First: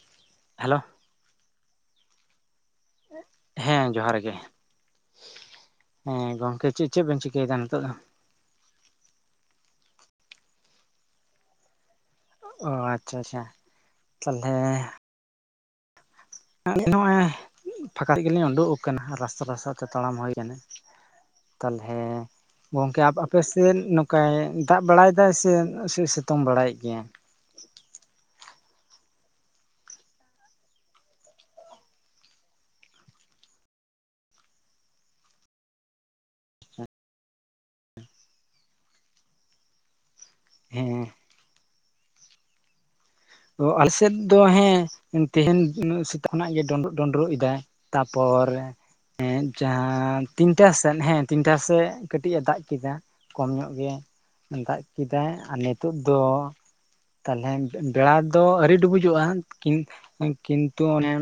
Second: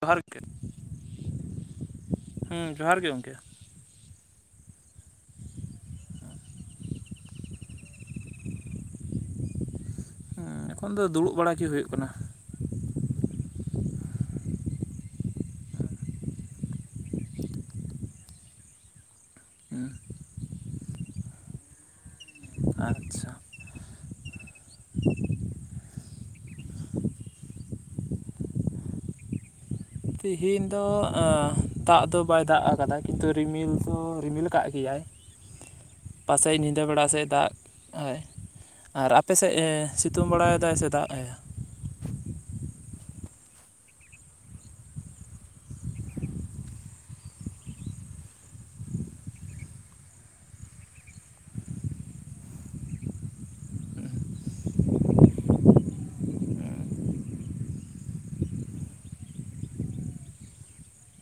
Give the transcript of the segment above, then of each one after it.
ᱡᱚᱦᱚᱨ ᱜᱮ ᱦᱮᱞᱳ ᱦᱮᱸ ᱡᱚᱦᱟᱨ ᱜᱮ ᱜᱚᱝᱠᱮ ᱦᱮᱸ ᱡᱚᱦᱟᱨ ᱜᱮ ᱦᱮᱸ ᱜᱚᱝᱠᱮ ᱪᱮᱫ ᱪᱮᱫ ᱵᱮᱱ ᱪᱤᱠᱟᱹᱭᱮᱫᱟ ᱱᱤᱛᱚᱜ ᱫᱚ? ᱮᱸ ᱮᱠᱷᱚᱱ ᱫᱚ ᱫᱩᱲᱩᱵ ᱵᱟᱲᱟ ᱜᱮ ᱦᱩᱭᱩᱜ ᱠᱟᱱᱟ᱾ ᱚᱸ ᱟᱪᱪᱷᱟ ᱟᱪᱪᱷᱟ ᱛᱟᱦᱚᱞᱮ ᱱᱚᱜᱼᱚᱭ ᱯᱷᱟᱸᱠᱟ ᱨᱮ ᱜᱮᱞᱤᱧ ᱩᱰᱩᱠ ᱟᱠᱟᱱᱟ ᱨᱟᱥᱛᱟ ᱨᱟᱥᱛᱟ ᱦᱮᱸ ᱛᱮ ᱛᱟᱲᱟᱢ ᱦᱩᱭ ᱟᱠᱟᱱᱟ ᱾ ᱛᱟᱞᱦᱮ ᱜᱚᱝᱠᱮ ᱟᱯ ᱟᱪᱪᱷᱟ ᱟᱯᱮ ᱥᱮᱫ ᱱᱚᱝᱠᱟᱭ ᱫᱟᱜ ᱵᱟᱲᱟᱭ ᱫᱟᱭ ᱥᱮ ᱥᱤᱛᱩᱝ ᱵᱟᱲᱟᱭᱮᱫ ᱜᱮᱭᱟᱭ? ᱛᱤᱦᱤᱧ ᱫᱚ ᱫᱟᱜ ᱫᱚ ᱵᱟᱭ ᱫᱟᱜ ᱟᱠᱟᱫᱟ ᱠᱤᱱᱛᱩ ᱨᱤᱢᱤᱞ ᱫᱚ ᱨᱤᱢᱤᱞ ᱠᱟᱜ ᱜᱮᱭᱟᱭ ᱾ ᱯᱟᱥᱮᱡ ᱧᱤᱫᱟᱹ ᱵᱮᱲᱟ ᱥᱮᱫ ᱫᱟᱜᱼᱟᱭ ᱟᱨ ᱟᱯᱮ ᱥᱮᱫ ᱥᱤᱛᱩᱝ ᱵᱮᱲᱟ ᱥᱮ ᱦᱮᱸ ᱫᱟᱜ ᱫᱟᱭ ᱚᱸ ᱟᱞᱮ ᱥᱮᱫ ᱫᱚ ᱦᱮᱸ ᱛᱮᱦᱮᱧ ᱥᱮᱛᱟᱜ ᱠᱷᱚᱱᱟᱜ ᱜᱮ ᱰᱚᱸᱰᱨᱚᱜ ᱰᱩᱸᱰᱨᱚᱜ ᱮᱫᱟᱭ ᱾ ᱛᱟᱯᱚᱨ ᱦᱮᱸ ᱡᱟᱦᱟᱸ ᱛᱤᱱᱴᱟ ᱥᱮᱱ ᱦᱮᱸ ᱛᱤᱱᱴᱟ ᱥᱮᱡ ᱠᱟᱴᱤᱡ ᱮ ᱫᱟᱜ ᱠᱮᱫᱟ ᱠᱚᱢ ᱧᱚᱜ ᱜᱮ ᱫᱟᱜ ᱠᱮᱫᱟᱭ ᱟᱨ ᱱᱤᱛᱚᱜ ᱫᱚ ᱛᱟᱞᱦᱮ ᱵᱮᱲᱟ ᱫᱚ ᱟᱹᱣᱨᱤ ᱰᱩᱵᱩᱡᱚᱜᱼᱟ ᱠᱤᱱ ᱠᱤᱱᱛᱩ ᱚᱱᱮ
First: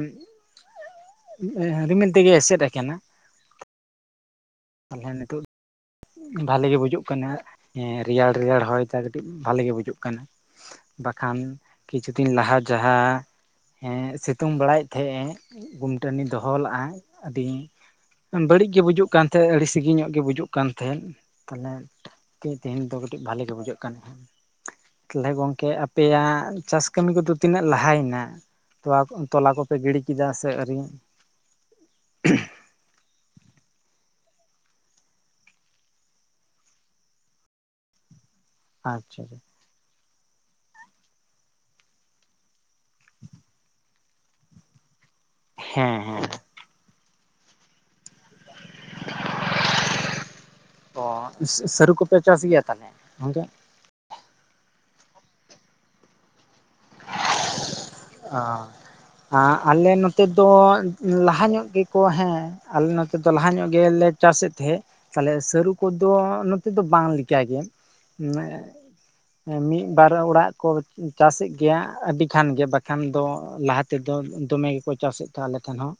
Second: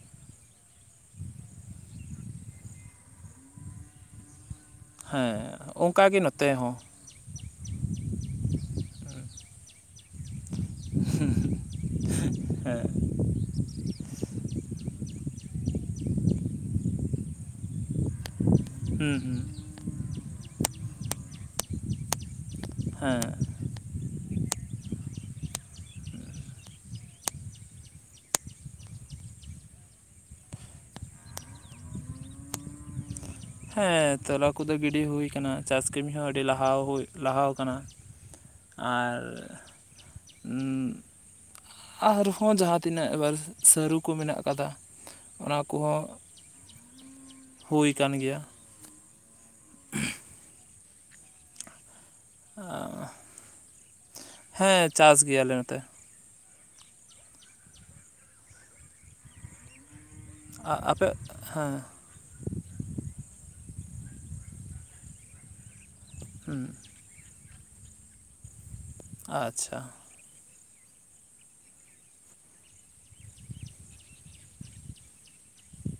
ᱨᱤᱢᱤᱞ ᱛᱮᱜᱮ ᱮᱥᱮᱫ ᱟᱠᱟᱱᱟ ᱛᱟᱦᱚᱞᱮ ᱱᱤᱛᱚᱜ ᱦᱮᱸ ᱚᱱᱠᱟᱜᱮ ᱱᱚᱛᱮ ᱵᱷᱟᱞᱤ ᱦᱚᱸ ᱜᱮ ᱵᱩᱡᱩᱜ ᱠᱟᱱᱟ ᱦᱮᱸ ᱨᱮᱭᱟᱲ ᱨᱮᱭᱟᱲ ᱦᱚᱭ ᱠᱟᱹᱴᱤᱡ ᱵᱷᱟᱞᱮ ᱜᱮ ᱵᱩᱡᱩᱜ ᱠᱟᱱᱟ᱾ ᱵᱟᱠᱷᱟᱱ ᱠᱤᱪᱷᱩ ᱫᱤᱱ ᱞᱟᱦᱟ ᱦᱮᱸ ᱡᱟᱦᱟᱸ ᱦᱮᱸ ᱥᱤᱛᱩᱝ ᱵᱟᱲᱟᱭᱮᱫ ᱛᱟᱦᱮᱸᱜ ᱮ ᱜᱩᱢᱴᱟᱹᱱᱤ ᱫᱚᱦᱚ ᱞᱮᱫᱼᱟ ᱟᱹᱰᱤ ᱵᱟᱹᱲᱤᱡ ᱜᱮ ᱵᱩᱡᱩᱜ ᱦᱩᱸ ᱠᱟᱱ ᱦᱩᱸ ᱛᱟᱦᱮᱸᱫ ᱟᱹᱰᱤ ᱥᱤᱜᱤᱧ ᱧᱚᱜ ᱜᱮ ᱵᱩᱡᱩᱜ ᱠᱟᱱ ᱛᱟᱦᱮᱸᱫ ᱛᱟᱦᱞᱮ ᱛᱮᱦᱤᱧ ᱫᱚ ᱦᱮᱸ ᱠᱟᱹᱴᱤᱡ ᱵᱷᱟᱮ ᱜᱮ ᱵᱩᱡᱷᱟᱹᱜ ᱠᱟᱱᱟ ᱾ ᱛᱟᱦᱞᱮ ᱜᱚᱝᱠᱮ ᱟᱯᱮᱭᱟᱜ ᱪᱟᱥ ᱠᱟᱹᱢᱤ ᱠᱚᱫᱚ ᱛᱤᱱᱟᱹᱜ ᱞᱟᱦᱟᱭᱮᱱᱟ? ᱛᱚᱣᱟ ᱛᱚᱞᱟ ᱠᱚᱯᱮ ᱜᱤᱰᱤ ᱠᱮᱫᱟ ᱥᱮ ᱟᱹᱨᱤᱭᱟ? ᱦᱮᱸ ᱛᱚᱞᱟ ᱠᱚᱫᱚ ᱜᱤᱰᱤ ᱦᱚᱭ ᱟᱠᱟᱱᱟ ᱪᱟᱥ ᱠᱟᱹᱢᱤ ᱦᱚᱸ ᱟᱹᱰᱤ ᱞᱟᱦᱟ ᱦᱩᱭ ᱞᱟᱦᱟᱣ ᱟᱠᱟᱱᱟ ᱾ [inaudible] ᱟᱨ ᱟᱨᱦᱚᱸ ᱡᱟᱦᱟᱸ ᱛᱤᱱᱟᱹᱜ ᱵᱟᱨ ᱥᱟᱹᱨᱩ ᱠᱚ ᱢᱮᱱᱟᱜ ᱠᱟᱫᱟ ᱚᱱᱟ ᱦᱮᱸ ᱠᱚᱦᱚᱸ ᱦᱮᱸ ᱦᱩᱭ ᱟᱠᱟᱱ ᱜᱮᱭᱟ ᱾ ᱚ ᱥᱟᱹᱨᱩ ᱠᱚ ᱦᱮᱸ ᱪᱟᱥ ᱜᱮᱭᱟᱞᱮ ᱱᱚᱛᱮ ᱟ ᱟᱞᱮ ᱱᱚᱛᱮ ᱫᱚ ᱟᱯᱮ ᱞᱟᱦᱟ ᱧᱚᱜ ᱦᱮᱸ ᱜᱮ ᱠᱚ ᱦᱮᱸ ᱟᱞᱮ ᱱᱚᱛᱮ ᱫᱚ ᱞᱟᱦᱟ ᱧᱚᱜ ᱜᱮᱞᱮ ᱪᱟᱥᱮᱫ ᱛᱟᱦᱮᱸᱫ ᱛᱟᱦᱚᱞᱮ ᱥᱟᱹᱨᱩ ᱠᱚ ᱫᱚ ᱦᱮᱸ ᱱᱚᱛᱮ ᱫᱚ ᱵᱟᱝ ᱞᱮᱠᱟ ᱜᱮ ᱢᱮ ᱟᱪᱪᱷᱟ ᱢᱤᱫᱵᱟᱨ ᱚᱲᱟᱜ ᱠᱚ ᱪᱟᱥᱮᱫ ᱜᱮᱭᱟ ᱟᱹᱰᱤ ᱠᱷᱟᱱ ᱜᱮ ᱵᱟᱠᱷᱟᱱ ᱫᱚ ᱞᱟᱦᱟ ᱛᱮᱫᱚ ᱫᱚᱢᱮ ᱜᱮᱠᱚ ᱪᱟᱥᱮᱫ ᱛᱟᱦᱮᱸ ᱟᱞᱮ ᱴᱷᱮᱱ ᱦᱚᱸ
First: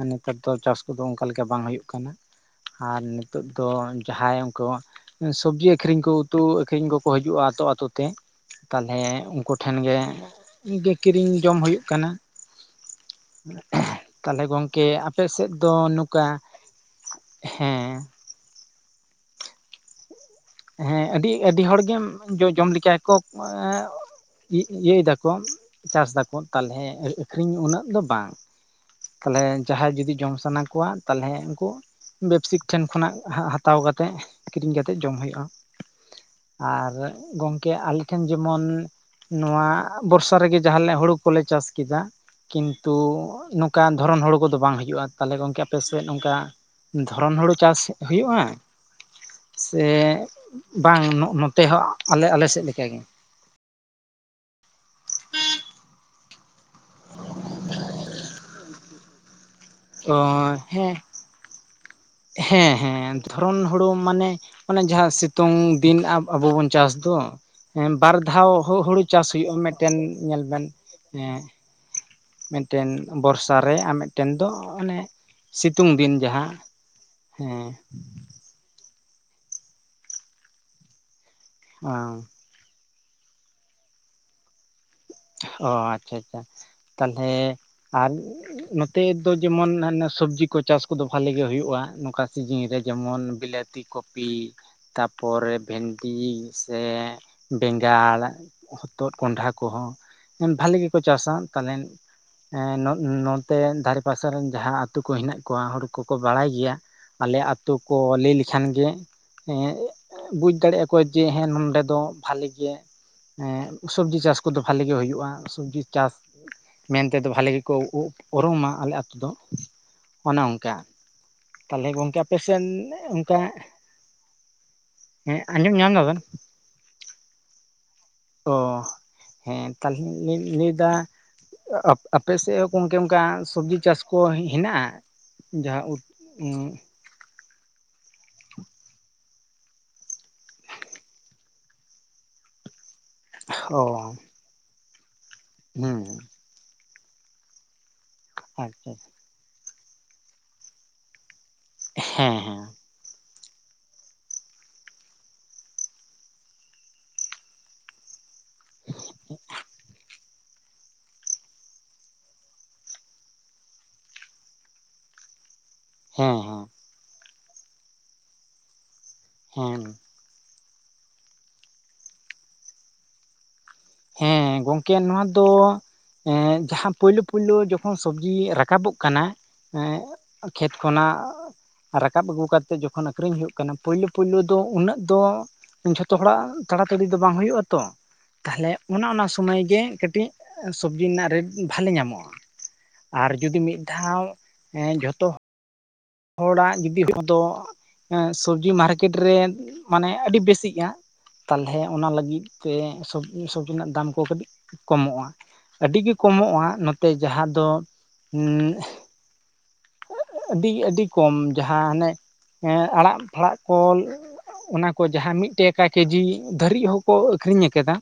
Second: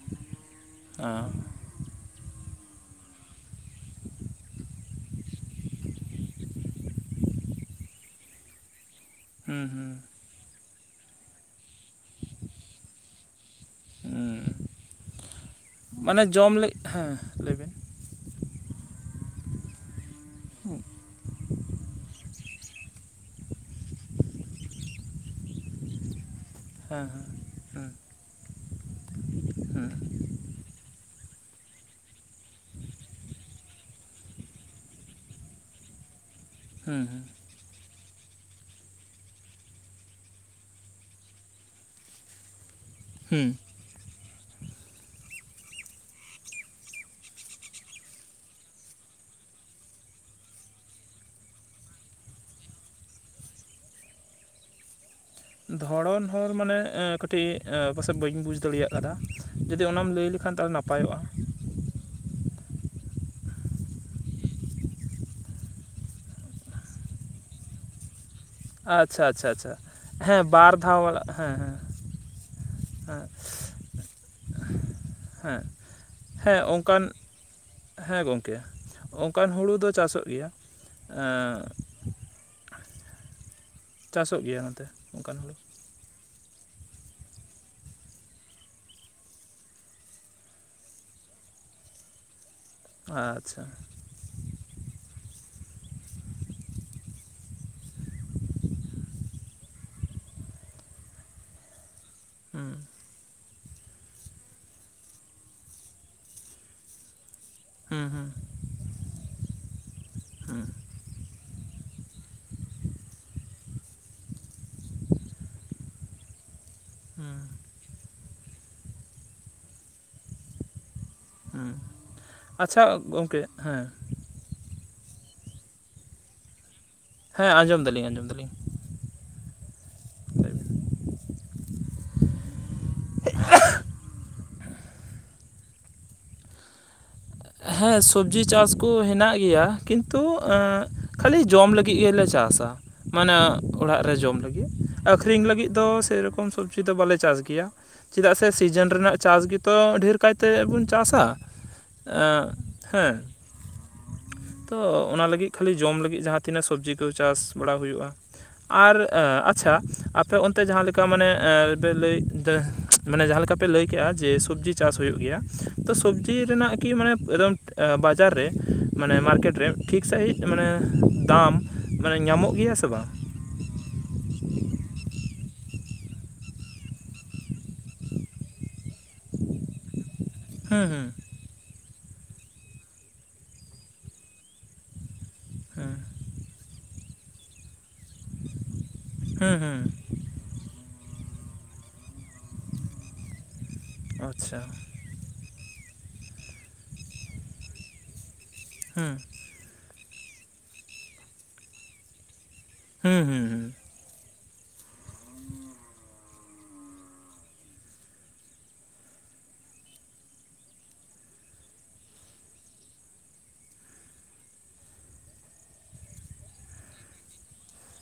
ᱟᱨ ᱱᱮᱛᱟᱨ ᱫᱚ ᱪᱟᱥ ᱠᱚᱫᱚ ᱚᱱᱠᱟ ᱦᱮᱸ ᱞᱮᱠᱟ ᱵᱟᱝ ᱦᱩᱭᱩᱜ ᱠᱟᱱᱟ ᱾ ᱟᱨ ᱱᱤᱛᱚᱜ ᱫᱚ ᱡᱟᱦᱟᱸᱭ ᱩᱱᱠᱩ ᱥᱚᱵᱡᱤ ᱟᱹᱠᱷᱨᱤᱧ ᱠᱚ ᱩᱛᱩ ᱟᱹᱠᱷᱨᱤᱧ ᱠᱚᱠᱚ ᱦᱤᱡᱩᱜᱼᱟ ᱟᱹᱛᱳ ᱟᱹᱛᱳ ᱛᱮ ᱛᱟᱞᱦᱮ ᱦᱮᱸ ᱴᱷᱮᱱ ᱜᱮ ᱠᱤᱨᱤᱧ ᱡᱚᱢ ᱦᱩᱭᱩᱜ ᱠᱟᱱᱟ ᱛᱟᱦᱚᱞᱮ ᱦᱮᱸ ᱜᱚᱝᱠᱮ ᱟᱯᱮ ᱥᱮᱫ ᱫᱚ ᱢᱟᱱᱮ ᱱᱚᱝᱠᱟ ᱡᱚᱢ ᱞᱟᱹᱜᱤᱫ ᱦᱮᱸ ᱞᱟᱹᱭ ᱵᱤᱱ ᱦᱮᱸ ᱦᱮᱸ ᱟᱹᱰᱤ ᱟᱹᱰᱤ ᱦᱚᱲᱜᱮᱢ ᱡᱚ ᱡᱚᱢ ᱞᱮᱠᱟᱠᱚ ᱤ ᱤᱭᱟᱹᱭ ᱫᱟᱠᱚ ᱪᱟᱥ ᱮᱫᱟᱠᱚ ᱛᱟᱞᱦᱮ ᱦᱮᱸ ᱟᱠᱷᱨᱤᱧ ᱩᱱᱟᱹᱜ ᱦᱮᱸ ᱫᱚ ᱵᱟᱝ᱾ ᱛᱟᱞᱦᱮ ᱦᱮᱸ ᱡᱟᱦᱟᱸᱭ ᱡᱩᱫᱤ ᱡᱚᱢ ᱥᱟᱱᱟ ᱠᱚᱣᱟ ᱛᱟᱞᱦᱮ ᱩᱱᱠᱩ ᱵᱮᱯᱥᱤᱠ ᱴᱷᱮᱱ ᱠᱷᱚᱱᱟᱜ ᱦᱟ ᱦᱟᱛᱟᱣ ᱠᱟᱛᱮᱫ ᱠᱤᱨᱤᱧ ᱠᱟᱛᱮᱜ ᱡᱚᱢ ᱦᱩᱭᱩᱜᱼᱟ᱾ ᱟᱨ ᱦᱮᱸ ᱜᱚᱝᱠᱮ ᱟᱞᱮ ᱴᱷᱮᱱ ᱡᱮᱢᱚᱱ ᱱᱚᱣᱟ ᱵᱚᱨᱥᱟ ᱨᱮᱜᱮ ᱡᱟᱦᱟᱸ ᱦᱩᱲᱩ ᱠᱚᱞᱮ ᱪᱟᱥ ᱠᱮᱫᱟ᱾ ᱠᱤᱱᱛᱩ, ᱦᱩᱸ ᱚᱱᱠᱟ ᱫᱷᱚᱨᱚᱱ ᱦᱚᱲ ᱠᱚᱫᱚ ᱵᱟᱝ ᱦᱩᱭᱩᱜᱤᱡᱩᱜᱼᱟ ᱛᱟᱞᱦᱮ ᱜᱚᱝᱠᱮ ᱟᱯᱮᱥᱮᱫ ᱚᱱᱠᱟ ᱫᱷᱚᱨᱚᱱ ᱦᱩᱲᱩ ᱪᱟᱥ ᱦᱩᱭᱩᱜᱼᱟ? ᱥᱮ ᱵᱟᱝ ᱱᱚᱜ ᱱᱚᱛᱮ ᱦᱚᱸ ᱟᱞᱮ ᱟᱞᱮ ᱥᱮᱫ ᱞᱮᱠᱟ ᱜᱮ? ᱫᱷᱚᱨᱚᱱ ᱦᱚᱲ ᱢᱟᱱᱮ ᱠᱟᱹᱴᱤᱡ ᱯᱟᱥᱮᱡ ᱵᱟᱹᱧ ᱵᱩᱡᱽ ᱫᱟᱲᱮᱭᱟᱜ ᱟᱠᱟᱫᱟ ᱡᱩᱫᱤ ᱚᱱᱟᱢ ᱚ ᱞᱟᱹᱭ ᱞᱮᱠᱷᱟᱱ ᱛᱟᱦᱚᱞᱮ ᱦᱮᱸ ᱱᱟᱯᱟᱭᱚᱜᱼᱟ᱾ ᱦᱮᱸ ᱦᱮᱸ ᱫᱷᱚᱨᱚᱱ ᱦᱩᱲᱩ ᱢᱟᱱᱮ ᱟᱱᱮ ᱡᱟᱦᱟᱸ ᱥᱤᱛᱩᱝ ᱫᱤᱱ ᱟᱵᱚ ᱵᱚᱱ ᱪᱟᱥ ᱫᱚ ᱦᱮᱸ ᱵᱟᱨ ᱫᱷᱟᱣ ᱦᱚ ᱦᱩᱲᱩ ᱟᱪᱪᱷᱟ ᱪᱟᱥ ᱟᱪᱪᱷᱟ ᱦᱩᱭᱩᱜᱳᱼᱟ ᱟᱪᱪᱷᱟ ᱢᱤᱫᱴᱮᱱ ᱦᱮᱸ ᱧᱮᱞ ᱵᱮᱱ ᱵᱟᱨ ᱫᱷᱟᱣ ᱵᱟᱞᱟ ᱦᱮᱸ ᱦᱮᱸ ᱢᱤᱫᱴᱮᱱ ᱦᱮᱸ ᱵᱚᱨᱥᱟ ᱨᱮ ᱟᱨ ᱢᱤᱫᱴᱮᱱ ᱫᱚ ᱚᱱᱮ ᱦᱮᱸ ᱥᱤᱛᱩᱝ ᱫᱤᱱ ᱡᱟᱦᱟᱸ, ᱦᱮᱸ ᱚᱱᱠᱟᱱ ᱦᱮᱸ ᱦᱮᱸ ᱜᱚᱝᱠᱮ ᱚᱱᱠᱟᱱ ᱦᱩᱲᱩ ᱫᱚ ᱪᱟᱥᱚᱜ ᱜᱮᱭᱟ᱾ ᱮᱸ ᱚᱸ ᱪᱟᱥᱚᱜ ᱜᱮᱭᱟ ᱱᱚᱛᱮ᱾ ᱚᱱᱠᱟᱱ ᱦᱩᱲᱩ ᱚ ᱟᱪᱪᱷᱟ ᱟᱪᱪᱷᱟ ᱛᱟᱞᱦᱮ ᱟᱨ ᱱᱚᱛᱮ ᱫᱚ ᱡᱮᱢᱚᱱ ᱦᱟᱱᱮ ᱥᱚᱵᱽᱡᱤ ᱠᱚ ᱪᱟᱥ ᱠᱚᱫᱚ ᱵᱷᱟᱞᱮ ᱜᱮ ᱦᱩᱭᱩᱜᱼᱟ ᱱᱚᱝᱠᱟ ᱥᱤᱡᱤᱱ ᱨᱮ ᱡᱮᱢᱚᱱ ᱟᱪᱪᱷᱟ ᱵᱤᱞᱟᱹᱛᱤ, ᱠᱚᱯᱤ, ᱛᱟᱯᱚᱨᱮ ᱵᱷᱮᱱᱰᱤ ᱥᱮ ᱵᱮᱸᱜᱟᱲ ᱦᱚᱛᱚᱫ ᱠᱚᱸᱰᱷᱟ ᱠᱚᱦᱚᱸ᱾ ᱵᱷᱟᱞᱤ ᱜᱮᱠᱚ ᱪᱟᱥᱟ ᱛᱟᱞᱦᱮ ᱮ ᱦᱩᱸ ᱱᱚ ᱱᱚᱛᱮ ᱫᱷᱟᱨᱮ ᱯᱟᱥᱮ ᱨᱮᱱ ᱡᱟᱦᱟᱸ ᱟᱛᱳ ᱠᱚ ᱦᱮᱱᱟᱜ ᱠᱚᱣᱟ ᱦᱳᱲ ᱠᱚᱠᱚ ᱵᱟᱲᱟᱭ ᱜᱮᱭᱟ ᱟᱞᱮ ᱟ ᱛᱩ ᱠᱚ ᱦᱩᱸ ᱦᱩᱸ ᱞᱟᱹᱭ ᱞᱮ ᱠᱷᱟᱱ ᱜᱮ ᱮ ᱵᱩᱡᱽ ᱦᱩᱸ ᱫᱟᱲᱮᱭᱟᱜᱼᱟ ᱠᱚ ᱡᱮ ᱦᱮ ᱱᱚᱰᱮ ᱫᱚ ᱵᱷᱟᱞᱤ ᱜᱮ ᱦᱮᱸ ᱥᱚᱵᱡᱤ ᱪᱟᱥ ᱠᱚᱫᱚ ᱵᱷᱟᱞᱮᱜᱮ ᱦᱩᱭᱩᱜᱼᱟ ᱥᱚᱵᱡᱤ ᱪᱟᱥ ᱢᱮᱱᱛᱮᱫᱚ ᱦᱩᱸ ᱵᱷᱟᱞᱮ ᱠᱚ ᱩᱨᱩᱚᱝᱢᱟ ᱟᱞᱮ ᱟᱛᱳ ᱫᱚ ᱚᱱᱮ ᱚᱱᱠᱟ᱾ ᱦᱩᱸ ᱛᱟᱦᱞᱮ ᱜᱚᱝᱠᱮ ᱟᱯᱮᱥᱮᱫ ᱟᱪᱪᱷᱟ ᱚᱱᱠᱟ, ᱜᱚᱝᱠᱮ ᱦᱮᱸ ᱦᱮᱸ ᱟᱸᱡᱚᱢ ᱧᱟᱢ ᱟᱵᱮᱱ? ᱦᱮᱸ ᱟᱡᱚᱢ ᱫᱟᱞᱤᱧ ᱟᱞᱤᱧ ᱫᱚ ᱚ ᱦᱮᱸ ᱛᱟᱦᱞᱮ ᱞᱟᱹᱭ ᱞᱮᱫᱟ ᱟᱯᱮᱥᱮᱫ ᱦᱚᱸ ᱜᱚᱝᱠᱮ ᱚᱱᱠᱟ ᱥᱚᱵᱽᱡᱤ ᱪᱟᱥ ᱠᱚ ᱦᱮᱱᱟᱜ-ᱟ? ᱡᱟᱦᱟᱸ ᱩᱛ ᱩ ᱦᱮᱸ ᱥᱚᱵᱽᱡᱤ ᱪᱟᱥ ᱠᱚ ᱦᱮᱱᱟᱜ ᱜᱮᱭᱟ ᱠᱤᱱᱛᱩ ᱠᱷᱟᱹᱞᱤ ᱡᱚᱢ ᱞᱟᱹᱜᱤᱫ ᱜᱮᱞᱮ ᱪᱟᱥᱟ᱾ ᱢᱟᱱᱮ ᱚᱲᱟᱜ ᱚ ᱨᱮ ᱡᱚᱢ ᱞᱟᱹᱜᱤᱫ ᱟᱠᱷᱨᱤᱧ ᱞᱟᱹᱜᱤᱫ ᱫᱚ ᱦᱮᱸ ᱥᱮᱨᱚᱠᱚᱢ ᱥᱚᱵ ᱡᱤ ᱫᱚ ᱵᱟᱞᱮ ᱪᱟᱥ ᱜᱮᱭᱟ ᱪᱮᱫᱟᱜ ᱥᱮ ᱥᱤᱡᱤᱱ ᱟᱪᱪᱷᱟ ᱨᱮᱱᱟᱜ ᱪᱟᱥ ᱜᱮᱛᱚ ᱰᱷᱮᱨ ᱠᱟᱭᱛᱮ ᱵᱚᱱ ᱪᱟᱥᱟ᱾ ᱦᱮᱸ ᱮᱻ ᱦᱮᱸ ᱦᱮᱸ᱾ ᱛᱚ ᱚᱱᱟ ᱞᱟᱹᱜᱤᱫ ᱠᱷᱟᱹᱞᱤ ᱡᱚᱢ ᱞᱟᱹᱜᱤᱫ ᱡᱟᱦᱟᱸᱛᱤᱱᱟᱹᱜ ᱥᱚᱵᱽᱡᱤ ᱠᱚ ᱪᱟᱥ ᱵᱟᱲᱟ ᱦᱩᱭᱩᱜ-ᱟ᱾ ᱟᱨ ᱟᱪᱪᱷᱟ ᱟᱯᱮ ᱚᱱ ᱛᱮ ᱡᱟᱦᱟᱸ ᱞᱮᱠᱟ ᱢᱟᱱᱮ ᱞᱟᱹᱭ ᱢᱟᱱᱮ ᱡᱟᱦᱟᱸ ᱞᱮᱠᱟ ᱯᱮ ᱞᱟᱹᱭ ᱠᱮᱜ-ᱟ ᱡᱮ ᱥᱚᱵᱽᱡᱤ ᱪᱟᱥ ᱦᱩᱭᱩᱜ ᱜᱮᱭᱟ, ᱛᱚ ᱦᱮᱸ ᱥᱚᱵᱽᱡᱤ ᱦᱮᱸ ᱨᱮᱱᱟᱜ ᱠᱤ ᱢᱟᱱᱮ ᱮᱠᱫᱚᱢ ᱵᱟᱡᱟᱨ ᱨᱮ ᱢᱟᱱᱮ ᱢᱟᱨᱠᱮᱴ ᱨᱮ ᱦᱮᱸ ᱴᱷᱤᱠ ᱥᱟᱺᱦᱤᱡ ᱢᱟᱱᱮ ᱫᱟᱢ ᱢᱟᱱᱮ ᱧᱟᱢᱚᱜ ᱜᱮᱭᱟ ᱥᱮ ᱵᱟᱝ? ᱦᱮᱸ ᱜᱚᱝᱠᱮ ᱱᱚᱣᱟ ᱫᱚ ᱮ ᱡᱟᱦᱟᱸ ᱯᱳᱭᱞᱩ ᱯᱳᱭᱞᱩ ᱡᱚᱠᱷᱚᱱ ᱥᱚᱵᱡᱤ ᱨᱟᱠᱟᱵᱚᱜ ᱠᱟᱱᱟ ᱠᱷᱮᱛ ᱦᱩᱸ ᱦᱩᱸ ᱠᱷᱚᱱᱟᱜ ᱨᱟᱠᱟᱵ ᱟᱹᱜᱩ ᱠᱟᱛᱮᱫ ᱡᱚᱠᱷᱚᱱ ᱟᱠᱷᱨᱤᱧ ᱦᱩᱭᱩᱜ ᱠᱟᱱᱟ ᱯᱳᱭᱞᱩ ᱯᱳᱭᱞᱩ ᱫᱚ ᱩᱱᱟᱹᱜ ᱫᱚ ᱦᱩᱸ ᱡᱷᱚᱛᱚ ᱦᱚᱲᱟᱜ ᱛᱟᱲᱟᱛᱟᱲᱤ ᱫᱚ ᱵᱟᱝ ᱦᱩᱭᱩᱜ ᱟᱛᱚ ᱾ ᱛᱟᱦᱞᱮ ᱚᱱᱮ ᱚᱱᱟ ᱦᱩᱸ ᱥᱚᱢᱚᱭ ᱜᱮ ᱦᱩᱸ ᱠᱟᱹᱴᱤᱡ ᱥᱚᱵᱡᱤ ᱨᱮᱱᱟᱜ ᱨᱮᱴ ᱵᱷᱟᱞᱮ ᱧᱟᱢᱚᱜ-ᱟ ᱟᱨ ᱡᱩᱫᱤ ᱢᱤᱫ ᱫᱷᱟᱣ ᱟᱪᱪᱷᱟ ᱡᱚᱛᱚ ᱦᱚᱲᱟᱜ ᱡᱩᱫᱤ ᱦᱚᱲ ᱫᱚ ᱥᱚᱵᱽᱡᱤ ᱦᱩᱸ ᱢᱟᱨᱠᱮᱴ ᱨᱮ ᱢᱟᱱᱮ ᱟᱹᱰᱤ ᱵᱮᱥᱤᱜᱮ-ᱟ ᱛᱟᱞᱦᱮ ᱚᱱᱟ ᱞᱟᱹᱜᱤᱫ ᱛᱮ ᱦᱩᱸ ᱥᱚᱵᱽᱡᱤ ᱦᱩᱸ ᱦᱩᱸ ᱥᱚᱵᱽᱡᱤ ᱨᱮᱱᱟᱜ ᱫᱟᱢ ᱠᱚ ᱠᱟᱹᱴᱤᱡ ᱠᱚᱢᱚᱜ-ᱟ ᱟᱹᱰᱤ ᱜᱮ ᱠᱚᱢᱚᱜ-ᱟ ᱱᱚᱛᱮ ᱡᱟᱦᱟᱸ ᱫᱚ ᱟᱹᱰᱤ ᱟᱹᱰᱤ ᱠᱚᱢ ᱡᱟᱦᱟᱸ ᱦᱟᱱᱮ ᱟᱲᱟᱜ ᱯᱷᱟᱲᱟᱜ ᱠᱚ‌ ᱚᱱᱟ ᱠᱚ ᱡᱟᱦᱟᱸ ᱢᱤᱫᱴᱟᱠᱟ ᱠᱮᱡᱤ ᱫᱷᱟᱹᱨᱤᱡ ᱦᱚᱸᱠᱚ ᱟᱠᱷᱨᱤᱧ ᱠᱟᱫᱟ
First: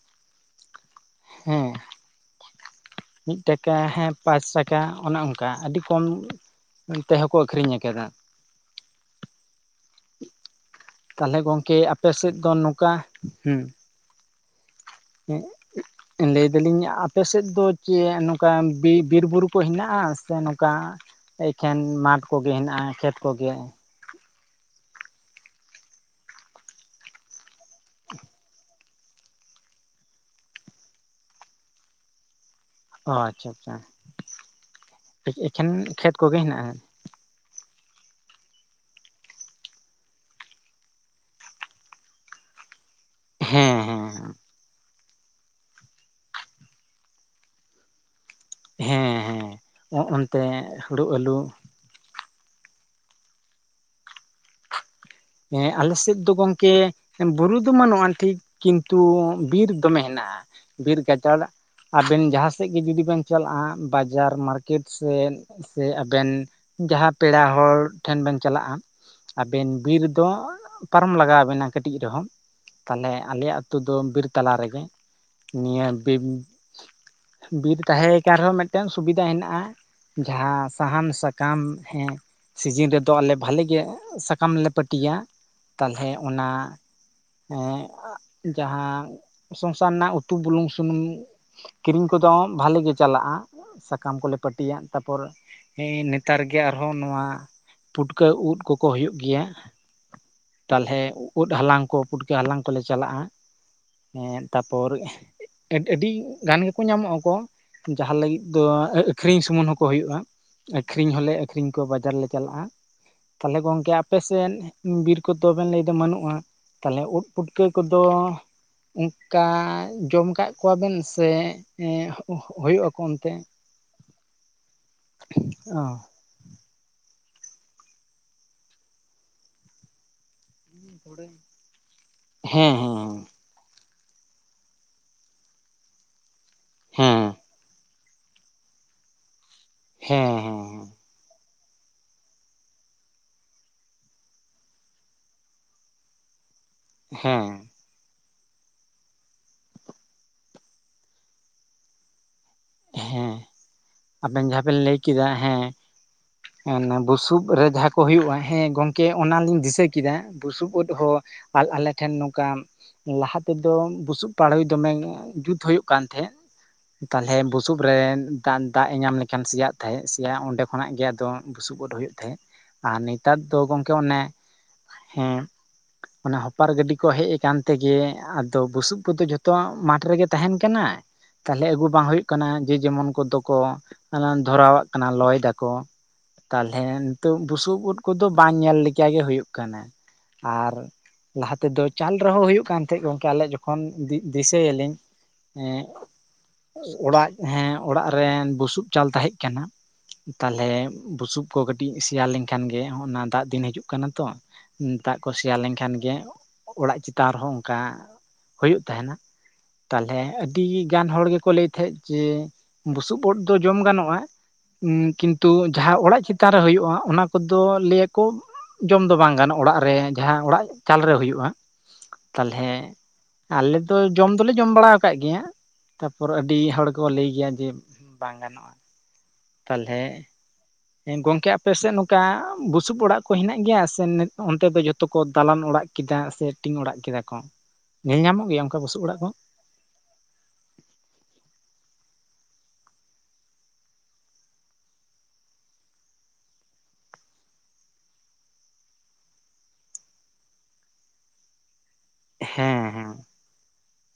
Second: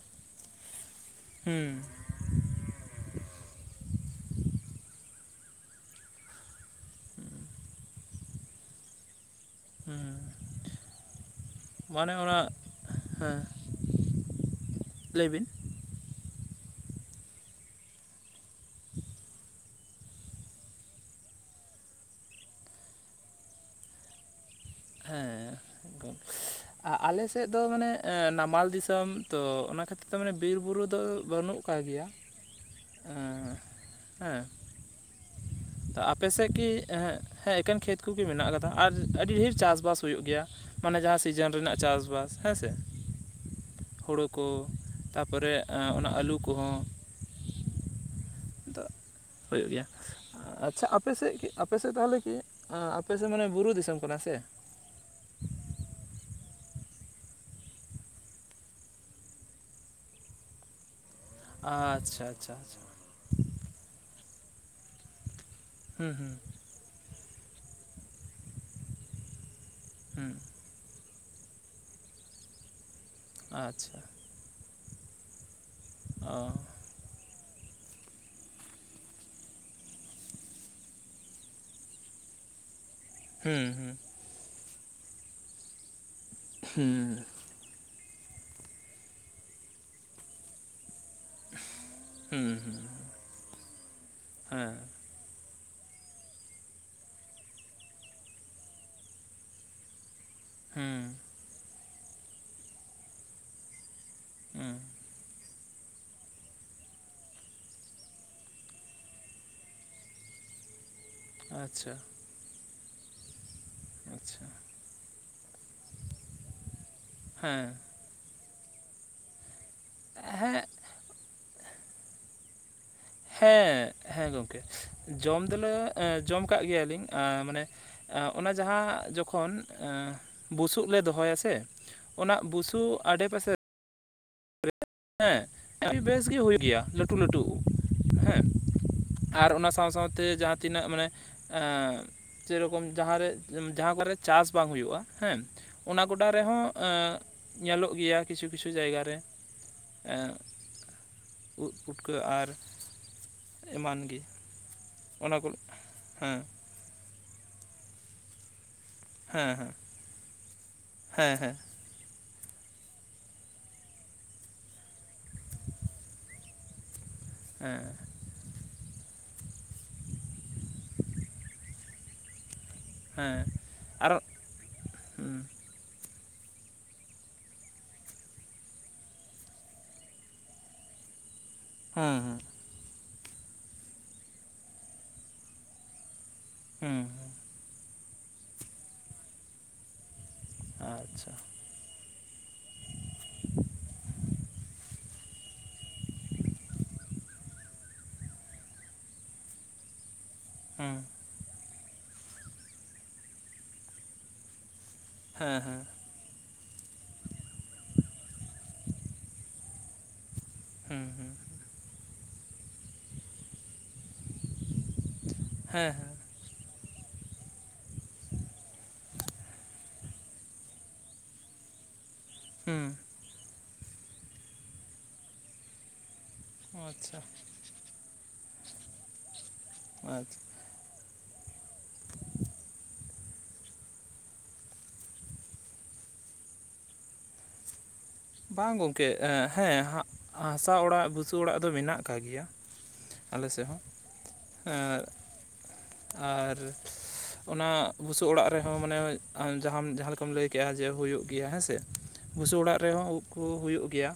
᱾ ᱦᱩᱸ ᱦᱮᱸ ᱢᱤᱫ ᱴᱟᱠᱟ ᱦᱮᱸ ᱯᱟᱸᱪ ᱴᱟᱠᱟ ᱚᱱᱮ ᱚᱱᱠᱟ ᱟᱹᱰᱤ ᱠᱚᱢ ᱮᱱ ᱛᱮ ᱦᱚᱠᱚ ᱟᱠᱷᱨᱤᱧ ᱟᱠᱟᱫᱟ ᱾ ᱛᱟᱦᱚᱞᱮ ᱜᱚᱝᱠᱮ ᱟᱯᱮ ᱢᱟᱱᱮ ᱥᱮᱫ ᱚᱱᱟ ᱫᱚ ᱱᱚᱝᱠᱟ? ᱦᱮᱸ ᱦᱩᱸ ᱞᱟᱹᱭ ᱵᱤᱱ ᱦᱮ ᱞᱟᱹᱭ ᱫᱟᱞᱤᱧ ᱟᱯᱮ ᱥᱮᱫ ᱫᱚ ᱪᱮ ᱱᱚᱝᱠᱟ ᱵᱤᱨ ᱵᱩᱨᱩ ᱠᱚ ᱦᱮᱱᱟᱜ-ᱟ ᱥᱮ ᱚᱱᱠᱟ ᱮᱠᱷᱮᱱ ᱢᱟᱴᱷ ᱠᱚᱜᱮ ᱦᱮᱱᱟᱜ-ᱟ ᱠᱷᱮᱛ ᱠᱚᱜᱮ ᱾ ᱦᱮᱸ ᱟᱞᱮ ᱥᱮᱫ ᱫᱚ ᱢᱟᱱᱮ ᱱᱟᱢᱟᱞ ᱫᱤᱥᱚᱢ ᱛᱚ ᱚᱱᱟ ᱠᱷᱟᱹᱛᱤᱨ ᱛᱮ ᱢᱟᱱᱮ ᱵᱤᱨ ᱵᱩᱨᱩ ᱫᱚ ᱵᱟᱹᱱᱩᱜ [unintelligible] ᱜᱮᱭᱟ ᱚ ᱟᱪᱪᱷᱟ ᱦᱮᱸ ᱟᱪᱪᱷᱟ ᱦᱮᱸ ᱮᱠᱷᱮᱱ ᱛᱚ ᱠᱷᱮᱛ ᱟᱯᱮ ᱠᱚᱜᱮ ᱥᱮᱫ ᱠᱤ ᱦᱮᱱᱟᱜᱼᱟ ᱦᱮᱸ ᱮᱠᱮᱱ ᱠᱷᱮᱛ ᱠᱚᱜᱮ ᱢᱮᱱᱟᱜ ᱟᱠᱟᱫᱟ ᱟᱨ ᱟᱹᱰᱤ ᱰᱷᱮᱨ ᱪᱟ-ᱥᱵᱟᱥ ᱦᱩᱭᱩᱜ ᱜᱮᱭᱟ ᱾ ᱢᱟᱱᱮ ᱡᱟᱦᱟᱸ ᱥᱤᱡᱮᱱ ᱨᱮᱱᱟᱜ ᱪᱟᱥ-ᱵᱟᱥ ᱦᱮᱸᱥᱮ ᱦᱮᱸ ᱾ ᱦᱳᱲᱳ ᱦᱮᱸ ᱠᱚ ᱛᱟᱯᱚᱨᱮ ᱚᱱᱟ ᱟᱹᱞᱩ ᱠᱚᱦᱚᱸ ᱦᱮᱸ ᱦᱮᱸ ᱦᱩᱭᱩᱜ ᱜᱮᱭᱟ ᱚᱱᱛᱮ ᱟᱪᱪᱷᱟ ᱦᱩᱲᱩ ᱟᱯᱮ ᱥᱮᱫ ᱟᱹᱞᱩ ᱠᱤ ᱟᱯᱮᱥᱮᱫ ᱛᱟᱦᱚᱞᱮ ᱠᱤ ᱟᱯᱮᱥᱮᱫ ᱢᱟᱱᱮ ᱵᱩᱨᱩ ᱫᱤᱥᱚᱢ ᱠᱟᱱᱟ ᱥᱮ? ᱦᱮᱸ ᱟᱞᱮ ᱥᱮᱫ ᱫᱚ ᱜᱚᱢᱠᱮ ᱵᱩᱨᱩ ᱫᱚ ᱵᱟᱹᱱᱩᱜᱼᱟ ᱴᱷᱤᱠ ᱠᱤᱱᱛᱩ ᱵᱤᱨ ᱫᱚᱢᱮ ᱦᱮᱱᱟᱜ-ᱟ ᱵᱤᱨ ᱜᱟᱡᱟᱲ ᱟᱵᱮᱱ ᱟᱪᱪᱷᱟ ᱡᱟᱦᱟᱸ ᱟᱪᱪᱷᱟ ᱥᱮᱫ ᱜᱮ ᱟᱪᱪᱷᱟ ᱡᱩᱫᱤ ᱵᱮᱱ ᱪᱟᱞᱟᱜ-ᱟ ᱵᱟᱡᱟᱨ ᱢᱟᱨᱠᱮᱴ ᱥᱮ ᱦᱩᱸ ᱟᱵᱮᱱ ᱦᱩᱸ ᱡᱟᱦᱟᱸ ᱯᱮᱲᱟ ᱦᱚᱲ ᱴᱷᱮᱱ ᱵᱮᱱ ᱪᱟᱞᱟᱜ-ᱟ ᱟᱵᱮᱱ ᱵᱤᱨ ᱫᱚ ᱦᱩᱸ ᱯᱟᱨᱚᱢ ᱞᱟᱜᱟᱣᱵᱤᱱᱟ ᱠᱟᱹᱴᱤᱡ ᱨᱮᱦᱚᱸ ᱛᱟᱦᱞᱮ ᱟᱞᱮᱭᱟᱜ ᱟᱛᱳ ᱫᱚ ᱟᱪᱪᱷᱟ ᱵᱤᱨ ᱛᱟᱞᱟ ᱨᱮᱜᱮ ᱾ ᱱᱤᱭᱟᱹ ᱵᱤᱨ, ᱚ ᱵᱤᱨ ᱛᱟᱦᱮᱸ ᱠᱟᱱ ᱨᱮᱦᱚᱸ ᱢᱤᱫᱴᱟᱝ ᱥᱩᱵᱤᱫᱷᱟ ᱦᱮᱱᱟᱜ-ᱟ ᱾ ᱡᱟᱦᱟᱸ ᱥᱟᱦᱟᱱ ᱥᱟᱠᱟᱢ ᱦᱮᱸ ᱥᱤᱡᱤᱱ ᱨᱮᱫᱚ ᱟᱞᱮ ᱵᱷᱟᱞᱮ ᱦᱩᱸ ᱜᱮ ᱦᱩᱸ ᱥᱟᱠᱟᱢ ᱞᱮ ᱯᱟᱹᱴᱤᱭᱟ ᱛᱟᱦᱞᱮ ᱚᱱᱟ ᱦᱩᱸ ᱮᱸ ᱡᱟᱦᱟᱸ ᱥᱚᱝᱥᱟᱨ ᱨᱮᱱᱟᱜ ᱩᱛᱩ ᱵᱩᱞᱩᱝ ᱥᱩᱱᱩᱢ ᱠᱤᱨᱤᱧ ᱠᱚᱫᱚ ᱦᱩᱸ ᱦᱩᱸ ᱵᱷᱟᱞᱮ ᱜᱮ ᱪᱟᱞᱟᱜᱼᱟ ᱥᱟᱠᱟᱢ ᱠᱚᱞᱮ ᱯᱟᱹᱴᱤᱭᱟ ᱦᱮᱸ ᱛᱟ ᱯᱚᱨ ᱦᱮᱸ ᱱᱮᱛᱟᱨ ᱜᱮ ᱟᱨᱦᱚᱸ ᱱᱚᱣᱟ ᱯᱩᱴᱠᱟᱹ ᱩᱫ ᱠᱚᱠᱚ ᱦᱩᱭᱩᱜ ᱜᱮᱭᱟ ᱾ ᱛᱟᱞᱦᱮ ᱦᱩᱸ ᱩᱫ ᱦᱟᱞᱟᱝ ᱠᱚ ᱯᱩᱴᱠᱟᱹ ᱦᱟᱞᱟᱝ ᱠᱚᱞᱮ ᱪᱟᱞᱟᱜᱼᱟ ᱾ ᱮᱸ ᱦᱩᱸ ᱛᱟᱯᱚᱨ ᱟᱹᱰᱤ ᱟᱹᱰᱤ ᱜᱟᱱ ᱜᱮᱠᱚ ᱧᱟᱢᱚᱜᱼᱟ ᱠᱚ ᱡᱟᱦᱟᱸ ᱞᱟᱹᱜᱤᱫ ᱫᱚ ᱟᱹᱠᱷᱨᱤᱧ ᱥᱩᱢᱩᱝ ᱦᱚᱸᱠᱚ ᱦᱩᱭᱩᱜᱼᱟ ᱾ ᱟᱹᱠᱷᱨᱤᱧ ᱦᱚᱞᱮ ᱟᱹᱠᱷᱨᱤᱧ ᱠᱚᱣᱟ ᱟᱪᱪᱷᱟ ᱵᱟᱡᱟᱨᱞᱮ ᱪᱟᱞᱟᱜᱼᱟ ᱛᱟᱞᱦᱮ ᱜᱚᱝᱠᱮ ᱟᱪᱪᱷᱟ ᱟᱯᱮᱥᱮᱫ ᱵᱤᱨ ᱠᱚ ᱛᱚᱵᱮᱱ ᱞᱟᱹᱭᱫᱟ ᱵᱟᱹᱱᱩᱜᱼᱟ ᱛᱟᱞᱦᱮ ᱩᱫ ᱯᱩᱴᱠᱟᱹ ᱦᱮᱸ ᱠᱚᱫ ᱛᱚ ᱚᱝᱠᱟ ᱡᱚᱢ ᱟᱠᱟᱫ ᱦᱮᱸ ᱠᱚᱣᱟᱵᱮᱱ ᱥᱮ ᱦᱮᱸ ᱦᱚᱜ ᱦᱩᱭᱩᱜᱼᱟᱠ ᱦᱮᱸᱻ ᱦᱮᱸ ᱜᱚᱝᱠᱮ ᱡᱚᱢ ᱫᱚᱞᱮ ᱚ ᱡᱚᱢ ᱟᱠᱟᱜ ᱜᱮᱭᱟᱞᱤᱧ ᱢᱟᱱᱮ ᱚᱱᱟ ᱡᱟᱦᱟᱸ ᱡᱚᱠᱷᱚᱱ ᱵᱩᱥᱩᱵ ᱞᱮ ᱫᱚᱦᱚᱭᱟ ᱥᱮ ᱚᱱᱟ ᱦᱮᱸ ᱵᱩᱥᱩᱵ ᱟᱰᱮ ᱯᱟᱥᱮ ᱨᱮ ᱦᱮᱸ ᱟᱹᱰᱤ ᱵᱮᱥ ᱜᱮ ᱦᱩᱭᱩᱜ ᱜᱮᱭᱟ ᱞᱟᱹᱴᱩ ᱦᱮᱸ ᱦᱮᱸ ᱞᱟᱹᱴᱩ ᱾ ᱦᱮᱸ ᱟᱨ ᱚᱱᱟ ᱥᱟᱶ ᱥᱟᱶᱛᱮ ᱦᱮᱸ ᱡᱟᱦᱟᱸ ᱦᱮᱸ ᱛᱤᱱᱟᱹᱜ ᱢᱟᱱᱮ ᱪᱮᱨᱚᱠᱚᱢ ᱡᱟᱦᱟᱸ ᱨᱮ ᱡᱟᱦᱟᱸ ᱠᱚᱨᱮ ᱪᱟᱥ ᱵᱟᱝ ᱦᱩᱭᱩᱜᱼᱟ ᱦᱮᱸ ᱚᱱᱟ ᱜᱚᱰᱟ ᱨᱮᱦᱚᱸ ᱮᱸ ᱦᱮᱸ ᱦᱮᱸ ᱧᱮᱞᱚᱜ ᱜᱮᱭᱟ ᱠᱤᱪᱷᱩ ᱠᱤᱪᱷᱩ ᱡᱟᱭᱜᱟ ᱨᱮ ᱮᱸ ᱩᱫ ᱯᱩᱴᱠᱟᱹ ᱟᱨ ᱦᱮᱸ ᱮᱢᱟᱱ ᱜᱮ ᱟᱵᱮᱱ ᱡᱟᱦᱟᱸ ᱵᱮᱱ ᱞᱟᱹᱭ ᱠᱮᱫᱟ ᱚᱱᱟ ᱠᱚ ᱦᱮᱸ ᱦᱮᱸ ᱚᱱᱟ ᱵᱩᱥᱩᱵ ᱨᱮ ᱡᱟᱦᱟᱸ ᱠᱚ ᱦᱩᱭᱩᱜᱼᱟ ᱦᱮᱸ ᱜᱚᱝᱠᱮ ᱠᱮ ᱚᱱᱟᱞᱤᱧ ᱦᱮᱸ ᱫᱤᱥᱟᱹ ᱠᱤᱫᱟ ᱵᱩᱥᱩᱵ ᱩᱫ ᱦᱚᱸ ᱦᱮᱸ ᱦᱮᱸ ᱟᱞ ᱟᱞᱮ ᱴᱷᱮᱱ ᱱᱚᱝᱠᱟ ᱞᱟᱦᱟ ᱛᱮᱫᱚ ᱵᱩᱥᱩᱵ ᱯᱟᱲᱚᱭ ᱫᱚᱢᱮ ᱡᱩᱛ ᱦᱩᱭᱩᱜ ᱠᱟᱱ ᱛᱟᱦᱮᱸᱜ ᱛᱟᱞᱦᱮ ᱵᱩᱥᱩᱵ ᱦᱮᱸ ᱨᱮᱱ ᱛᱟᱱ ᱫᱟᱜ ᱮ ᱧᱟᱢ ᱞᱮᱠᱷᱟᱱ ᱥᱮᱭᱟᱜ ᱛᱟᱦᱮᱸᱜ ᱥᱮᱭᱟ ᱚᱸᱰᱮ ᱠᱷᱚᱱᱟᱜ ᱜᱮ ᱟᱫᱚ ᱵᱩᱥᱩᱵ ᱩᱫ ᱦᱩᱭᱩᱜ ᱛᱟᱦᱮᱸᱫ᱾ ᱟᱨ ᱱᱮᱛᱟᱨ ᱦᱮᱸ ᱦᱮᱸ ᱫᱚ ᱜᱚᱝᱠᱮ ᱟᱨ ᱚᱱᱮ ᱦᱮᱸ ᱦᱩᱸ ᱚᱱᱟ ᱦᱚᱯᱟᱨ ᱜᱟᱹᱰᱤ ᱠᱚ ᱦᱮᱡ ᱟᱠᱟᱱ ᱛᱮᱜᱮ ᱟᱫᱚ ᱵᱩᱥᱩᱵ ᱠᱚᱫᱚ ᱡᱷᱚᱛᱚᱣᱟᱜ ᱢᱟᱴᱷ ᱨᱮᱜᱮ ᱛᱟᱦᱮᱱ ᱠᱟᱱᱟ, ᱛᱟᱦᱞᱮ ᱟᱹᱜᱩ ᱵᱟᱝ ᱦᱩᱭᱩᱜ ᱦᱩᱸ ᱠᱟᱱᱟ ᱡᱮ ᱡᱮᱢᱚᱱ ᱠᱚᱫᱚ ᱠᱚ ᱫᱷᱚᱨᱟᱣᱟᱜ ᱠᱟᱱᱟ ᱞᱚᱭ ᱫᱟᱠᱚ᱾ ᱦᱩᱸ ᱛᱟᱞᱦᱮ ᱦᱩᱸ ᱱᱤᱛᱚᱜ ᱵᱩᱥᱩᱵ ᱩᱫ ᱠᱚᱫᱚ ᱵᱟᱝ ᱧᱮᱞ ᱞᱮᱠᱟ ᱜᱮ ᱦᱩᱭᱩᱜ ᱠᱟᱱᱟ᱾ ᱟᱨ, ᱟᱪᱪᱷᱟ ᱞᱟᱦᱟ ᱛᱮᱫᱚ ᱪᱟᱞ ᱨᱮᱦᱚᱸ ᱦᱩᱭᱩᱜ ᱠᱟᱱ ᱛᱟᱦᱮᱸᱫ ᱜᱚᱝᱠᱮ ᱟᱞᱮ ᱡᱚᱠᱷᱚᱱ ᱫᱤ ᱫᱤᱥᱟᱹᱭᱟᱞᱤᱧ ᱮᱸ ᱚᱲᱟᱜ ᱦᱮᱸ ᱚᱲᱟᱜ ᱨᱮᱱ ᱵᱩᱥᱩᱵ ᱪᱟᱞ ᱛᱟᱦᱮᱸᱡ ᱠᱟᱱᱟ ᱛᱟᱞᱦᱮ ᱦᱩᱸ ᱵᱩᱥᱩᱵ ᱠᱚ ᱠᱟᱹᱴᱤᱡ ᱥᱮᱭᱟ ᱞᱮᱱᱠᱷᱟᱱ ᱜᱮ ᱚᱱᱟ ᱫᱟᱜ ᱫᱤᱱ ᱦᱤᱡᱩᱜ ᱠᱟᱱᱟ ᱛᱚ ᱫᱟᱜ ᱠᱚ ᱦᱮᱸ ᱥᱮᱭᱟ ᱦᱮᱸ ᱞᱮᱱᱠᱷᱟᱱ ᱜᱮ ᱚᱲᱟᱜ ᱪᱮᱛᱟᱱ ᱨᱮᱦᱚᱸ ᱚᱝᱠᱟ ᱦᱩᱭᱩᱜ ᱛᱟᱦᱮᱱᱟ ᱾ ᱛᱟᱞᱦᱮ ᱟᱹᱰᱤ ᱦᱩᱸ ᱜᱟᱱ ᱦᱚᱲ ᱦᱩᱸ ᱜᱮ ᱠᱚ ᱞᱟᱹᱭ ᱛᱟᱦᱮᱸᱜ ᱡᱮ ᱵᱩᱥᱩᱵ ᱩᱫ ᱫᱚ ᱡᱚᱢ ᱜᱟᱱᱚᱜᱼᱟ, ᱩᱸ ᱠᱤᱱᱛᱩ ᱦᱮᱸ ᱡᱟᱦᱟᱸ ᱚᱲᱟᱜ ᱪᱮ ᱛᱟᱱ ᱨᱮ ᱦᱩᱭᱩᱜᱼᱟ ᱚᱱᱟ ᱠᱚᱫᱚ ᱞᱟᱹᱭᱟᱠᱚ ᱡᱚᱢ ᱫᱚ ᱵᱟᱝ ᱜᱟᱱᱚᱜᱼᱟ ᱚᱲᱟᱜ ᱨᱮ ᱡᱟᱦᱟᱸ ᱚᱲᱟᱜ ᱪᱟᱞᱨᱮ ᱦᱩᱭᱩᱜᱼᱟ ᱛᱟᱞᱦᱮ ᱦᱩᱸ ᱟᱞᱮ ᱫᱚ ᱡᱚᱢ ᱫᱚᱞᱮ ᱡᱚᱢ ᱵᱟᱲᱟ ᱟᱠᱟᱜ ᱜᱮᱭᱟ ᱛᱟᱯᱚᱨ ᱟᱹᱰᱤ ᱦᱩᱸ ᱦᱚᱲᱠᱚ ᱟᱪᱪᱷᱟ ᱞᱟᱹᱭ ᱜᱮᱭᱟ ᱡᱮ ᱵᱟᱝ ᱜᱟᱱᱚᱜᱼᱟ ᱛᱟᱞᱦᱮ ᱟᱪᱪᱷᱟ ᱦᱮᱸ ᱜᱚᱝᱠᱮ ᱟᱯᱮᱥᱮᱫ ᱱᱚᱝᱠᱟ ᱵᱩᱥᱩᱵ ᱚᱲᱟᱜ ᱠᱚ ᱦᱮᱱᱟᱜ ᱜᱮᱭᱟ ᱥᱮ ᱱᱮ ᱚᱱᱛᱮ ᱫᱚ ᱡᱚᱛᱚ ᱠᱚ ᱫᱟᱞᱟᱱ ᱚᱲᱟᱜ ᱠᱮᱫᱟ ᱥᱮ ᱴᱤᱝ ᱚᱲᱟᱜ ᱠᱮᱫᱟ ᱠᱚ? ᱧᱮᱞ ᱧᱟᱢᱚᱜ ᱜᱮᱭᱟ ᱵᱟᱝ ᱚᱱᱠᱟ ᱵᱩᱥᱩᱵ ᱜᱚᱝᱠᱮ ᱚᱲᱟᱜ ᱠᱚ? ᱦᱮᱸ ᱦᱟᱸᱜ ᱦᱟᱥᱟ ᱚᱲᱟᱜ ᱵᱩᱥᱩᱵ ᱚᱲᱟᱜ ᱫᱚ ᱢᱮᱱᱟᱜ ᱟᱠᱟᱜ ᱜᱮᱭᱟ᱾ ᱟᱞᱮ ᱥᱮᱫ ᱦᱚᱸ ᱮᱸ ᱟᱨ [inaudible] ᱚᱱᱟ ᱵᱩᱥᱩᱵ ᱚᱲᱟᱜ ᱨᱮᱦᱚᱸ ᱢᱟᱱᱮ ᱟᱢ ᱡᱟᱦᱟᱸᱢ ᱡᱟᱦᱟᱸ ᱞᱮᱠᱟᱢ ᱞᱟᱹᱭ ᱠᱮᱜᱼᱟ ᱡᱮ ᱦᱩᱭᱩᱜ ᱜᱮᱭᱟ ᱦᱮᱸ ᱥᱮ ᱵᱩᱥᱩᱵ ᱦᱮᱸ ᱚᱲᱟᱜ ᱨᱮᱦᱚᱸ ᱦᱮᱸ ᱩᱫ ᱠᱚ ᱦᱩᱭᱩᱜ ᱜᱮᱭᱟ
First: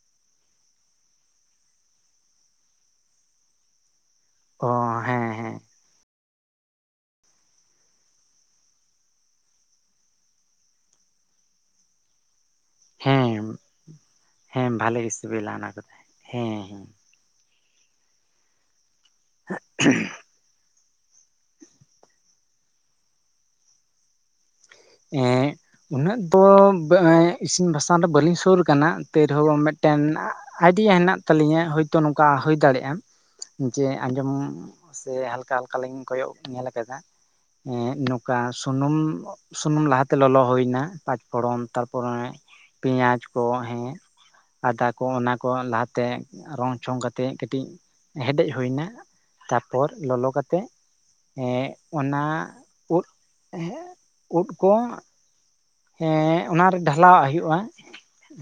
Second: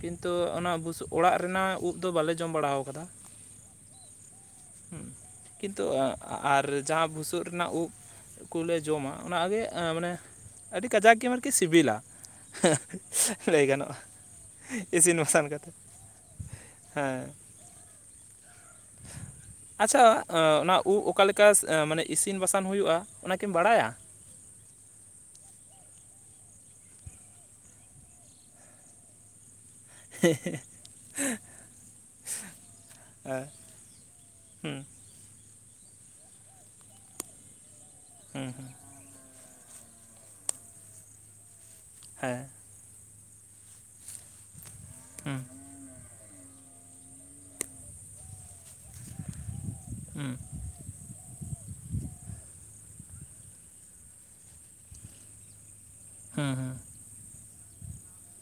ᱠᱤᱱᱛᱩ, ᱚᱱᱟ ᱵᱩᱥᱩᱵ ᱚᱲᱟᱜ ᱨᱮᱱᱟᱜ ᱩᱫ ᱫᱚ ᱵᱟᱞᱮ ᱡᱚᱢ ᱵᱟᱲᱟᱣ ᱠᱟᱫᱟ ᱚᱻ, ᱦᱮᱸ ᱦᱮᱸ ᱠᱤᱱᱛᱩ ᱮᱸ ᱟᱨ ᱡᱟᱦᱟᱸ ᱵᱷᱩᱥᱩᱵ ᱨᱮᱱᱟᱜ ᱩᱫ ᱠᱚᱞᱮ ᱡᱚᱢᱟ ᱚᱱᱟᱜᱮ ᱢᱟᱱᱮ ᱟᱹᱰᱤ ᱠᱟᱡᱟᱠ ᱜᱮ ᱟᱨᱠᱤ ᱥᱤᱵᱤᱞᱟ ᱦᱟᱸᱜ, ᱦᱮᱸ ᱞᱟᱹᱭ ᱜᱟᱱᱚᱜᱼᱟ᱾ ᱦᱮᱸ ᱵᱷᱟᱞᱮ ᱜᱮ ᱤᱥᱤᱱ ᱵᱟᱥᱟᱝ ᱥᱤᱵᱤᱞᱟ ᱚᱱᱟ ᱠᱟᱛᱮᱫ ᱠᱚᱫᱚ ᱦᱮᱸ ᱦᱮᱸ ᱟᱪᱪᱷᱟᱼᱼ ᱟᱸ, ᱚᱱᱟ ᱩᱵ ᱚᱠᱟᱞᱮᱠᱟ ᱢᱟᱱᱮ ᱤᱥᱤᱱ ᱵᱟᱥᱟᱝ ᱦᱩᱭᱩᱜᱼᱟ ᱚᱱᱟᱠᱤᱢ ᱵᱟᱲᱟᱭᱟ? ᱮᱸ ᱩᱱᱟᱹᱜ ᱫᱚ ᱤᱥᱤᱱ ᱵᱟᱥᱟᱝ ᱫᱚ ᱵᱟᱹᱞᱤᱧ ᱥᱩᱨ ᱟᱠᱟᱱᱟ ᱛᱮ ᱨᱮᱦᱚᱸ ᱢᱤᱫᱴᱮᱱ ᱟᱭᱰᱤᱭᱟ ᱦᱮᱱᱟᱜ ᱛᱟᱞᱤᱧᱟ ᱦᱳᱭᱛᱳ ᱱᱚᱝᱠᱟ ᱦᱩᱭ ᱫᱟᱲᱮᱭᱟᱜᱼᱟ ᱦᱮᱸ ᱡᱮ ᱟᱸᱡᱚᱢ ᱦᱮᱸ ᱥᱮ ᱦᱟᱞᱠᱟ ᱦᱟᱞᱠᱟ ᱞᱤᱧ ᱠᱚᱭᱚᱜ ᱧᱮᱞ ᱟᱠᱟᱫᱟ ᱮᱸᱜ ᱱᱚᱝᱠᱟ ᱦᱮᱸ ᱥᱩᱱᱩᱢ ᱥᱩᱱᱩᱢ ᱞᱟᱦᱟᱛᱮ ᱞᱚᱞᱚ ᱦᱩᱭᱱᱟ ᱯᱟᱸᱪ ᱯᱷᱚᱲᱚᱱ ᱛᱟᱨᱯᱚᱨᱮ ᱦᱮᱸ ᱯᱮᱸᱭᱟᱡᱽ ᱠᱚ ᱦᱮᱸ ᱟᱫᱟ ᱠᱚ ᱚᱱᱟ ᱠᱚ ᱞᱟᱦᱟᱛᱮ ᱨᱚᱝ ᱪᱷᱚᱝ ᱠᱟᱛᱮᱫ ᱠᱟᱹᱴᱤᱡ ᱦᱮᱰᱮᱡ ᱦᱩᱭ ᱮᱱᱟ ᱛᱟᱯᱚᱨ ᱞᱚᱞᱚ ᱦᱮᱸ ᱠᱟᱛᱮᱜ ᱮᱸ ᱚᱱᱟ ᱩᱫ ᱩᱫ ᱠᱚ ᱮᱸ ᱦᱮᱸ ᱚᱱᱟᱨᱮ [unintelligible] ᱰᱷᱟᱞᱟᱣᱟᱜ ᱦᱩᱭᱩᱜᱼᱟ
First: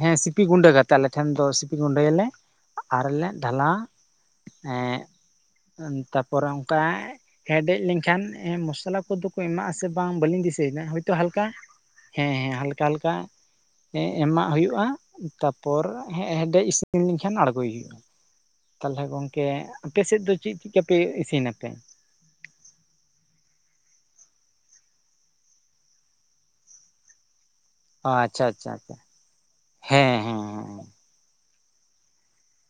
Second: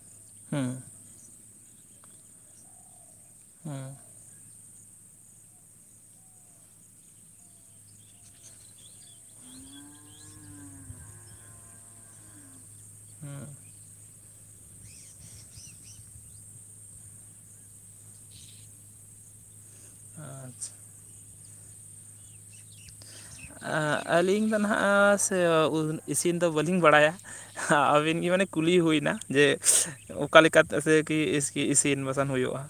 ᱦᱮᱸ ᱥᱤᱯᱤ ᱜᱩᱸᱰᱟᱹ ᱠᱟᱛᱮ ᱟᱞᱮ ᱴᱷᱮᱱ ᱫᱚ ᱥᱤᱯᱤ ᱜᱩᱸᱰᱟᱹᱭᱟᱞᱮ ᱟᱨᱞᱮ ᱰᱷᱟᱞᱟ ᱦᱮᱸ ᱮᱸ ᱛᱟᱯᱚᱨᱮ ᱚᱱᱠᱟ ᱦᱮᱰᱮᱡ ᱞᱮᱱᱠᱷᱟᱱ ᱢᱚᱥᱞᱟ ᱠᱚᱫᱚ ᱠᱚ ᱮᱢᱟᱜ ᱟᱥᱮ ᱵᱟᱝ ᱵᱟᱹᱞᱤᱧ ᱫᱤᱥᱟᱹᱭᱮᱱᱟ ᱦᱳᱭᱛᱳ ᱦᱟᱞᱠᱟ ᱦᱮᱸ ᱦᱮᱸ ᱦᱟᱞᱠᱟ ᱦᱟᱞᱠᱟ ᱮᱸ ᱮᱢᱟᱜ ᱦᱩᱭᱩᱜᱼᱟ ᱛᱟᱯᱚᱨ ᱦᱮᱰᱮᱡ ᱤᱥᱤᱱ ᱞᱮᱱ ᱠᱷᱟᱱ ᱟᱬᱜᱚᱭ ᱦᱩᱭᱩᱜᱼᱟ᱾ ᱛᱟᱦᱞᱮ ᱜᱚᱝᱠᱮ ᱟᱯᱮ ᱥᱮᱫ ᱫᱚ ᱪᱮᱫ ᱟᱪᱪᱷᱟ ᱪᱮᱫᱠᱟᱯᱮ ᱤᱥᱤᱱᱟᱯᱮ? ᱟᱹᱞᱤᱧ ᱫᱚ ᱦᱟᱸᱜ ᱥᱮ ᱤᱥᱤᱱ ᱫᱚ ᱵᱟᱹᱞᱤᱧ ᱵᱟᱲᱟᱭᱟ ᱟᱵᱤᱱ ᱜᱮ ᱟᱪᱪᱷᱟ ᱢᱟᱱᱮ ᱟᱪᱪᱷᱟ ᱠᱩᱞᱤ ᱟᱪᱪᱷᱟ ᱦᱩᱭᱱᱟ ᱡᱮ ᱦᱮᱸ ᱦᱮᱸ ᱚᱠᱟᱠᱟ ᱦᱮᱸ ᱞᱮᱠᱟᱛᱮ ᱥᱮ ᱠᱤ ᱤᱥ ᱤᱥᱤᱱ ᱵᱟᱥᱟᱝ ᱦᱩᱭᱩᱜᱼᱟ᱾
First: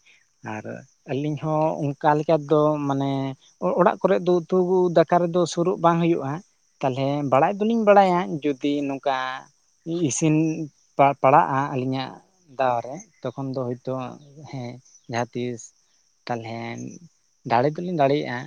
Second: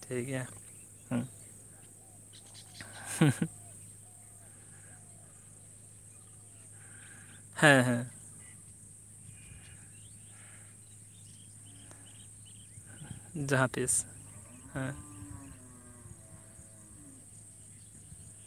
ᱴᱷᱤᱠ ᱜᱮᱭᱟ ᱟᱨ ᱦᱮᱸ ᱟᱹᱞᱤᱧ ᱦᱚᱸ ᱚᱱᱠᱟ ᱞᱮᱠᱟ ᱫᱚ ᱢᱟᱱᱮ ᱚᱲᱟᱜ ᱠᱚᱨᱮ ᱫᱚ ᱩᱛᱩ ᱫᱟᱠᱟ ᱨᱮᱫᱚ ᱥᱩᱨᱩᱜ ᱵᱟᱝ ᱦᱩᱭᱩᱜᱼᱟ ᱛᱟᱦᱚᱞᱮ ᱵᱟᱲᱟᱭ ᱦᱮᱸ ᱫᱚᱞᱤᱧ ᱦᱮᱸ ᱵᱟᱲᱟᱭᱟ ᱡᱩᱫᱤ ᱱᱚᱝᱠᱟ ᱚᱱᱠᱟ ᱤᱥᱤᱱ ᱯᱟᱲᱟᱜᱼᱟ ᱟᱹᱞᱤᱧᱟᱜ ᱫᱟᱣ ᱨᱮ ᱛᱚᱠᱷᱚᱱ ᱡᱟᱦᱟᱸ ᱫᱚᱭ ᱛᱚ ᱛᱤᱥ ᱦᱮᱸ ᱡᱟᱦᱟᱸᱛᱤᱥ ᱛᱟᱦᱚᱞᱮ ᱫᱟᱲᱮ ᱫᱚᱞᱤᱧ ᱫᱟᱲᱮᱭᱟᱜᱼᱟ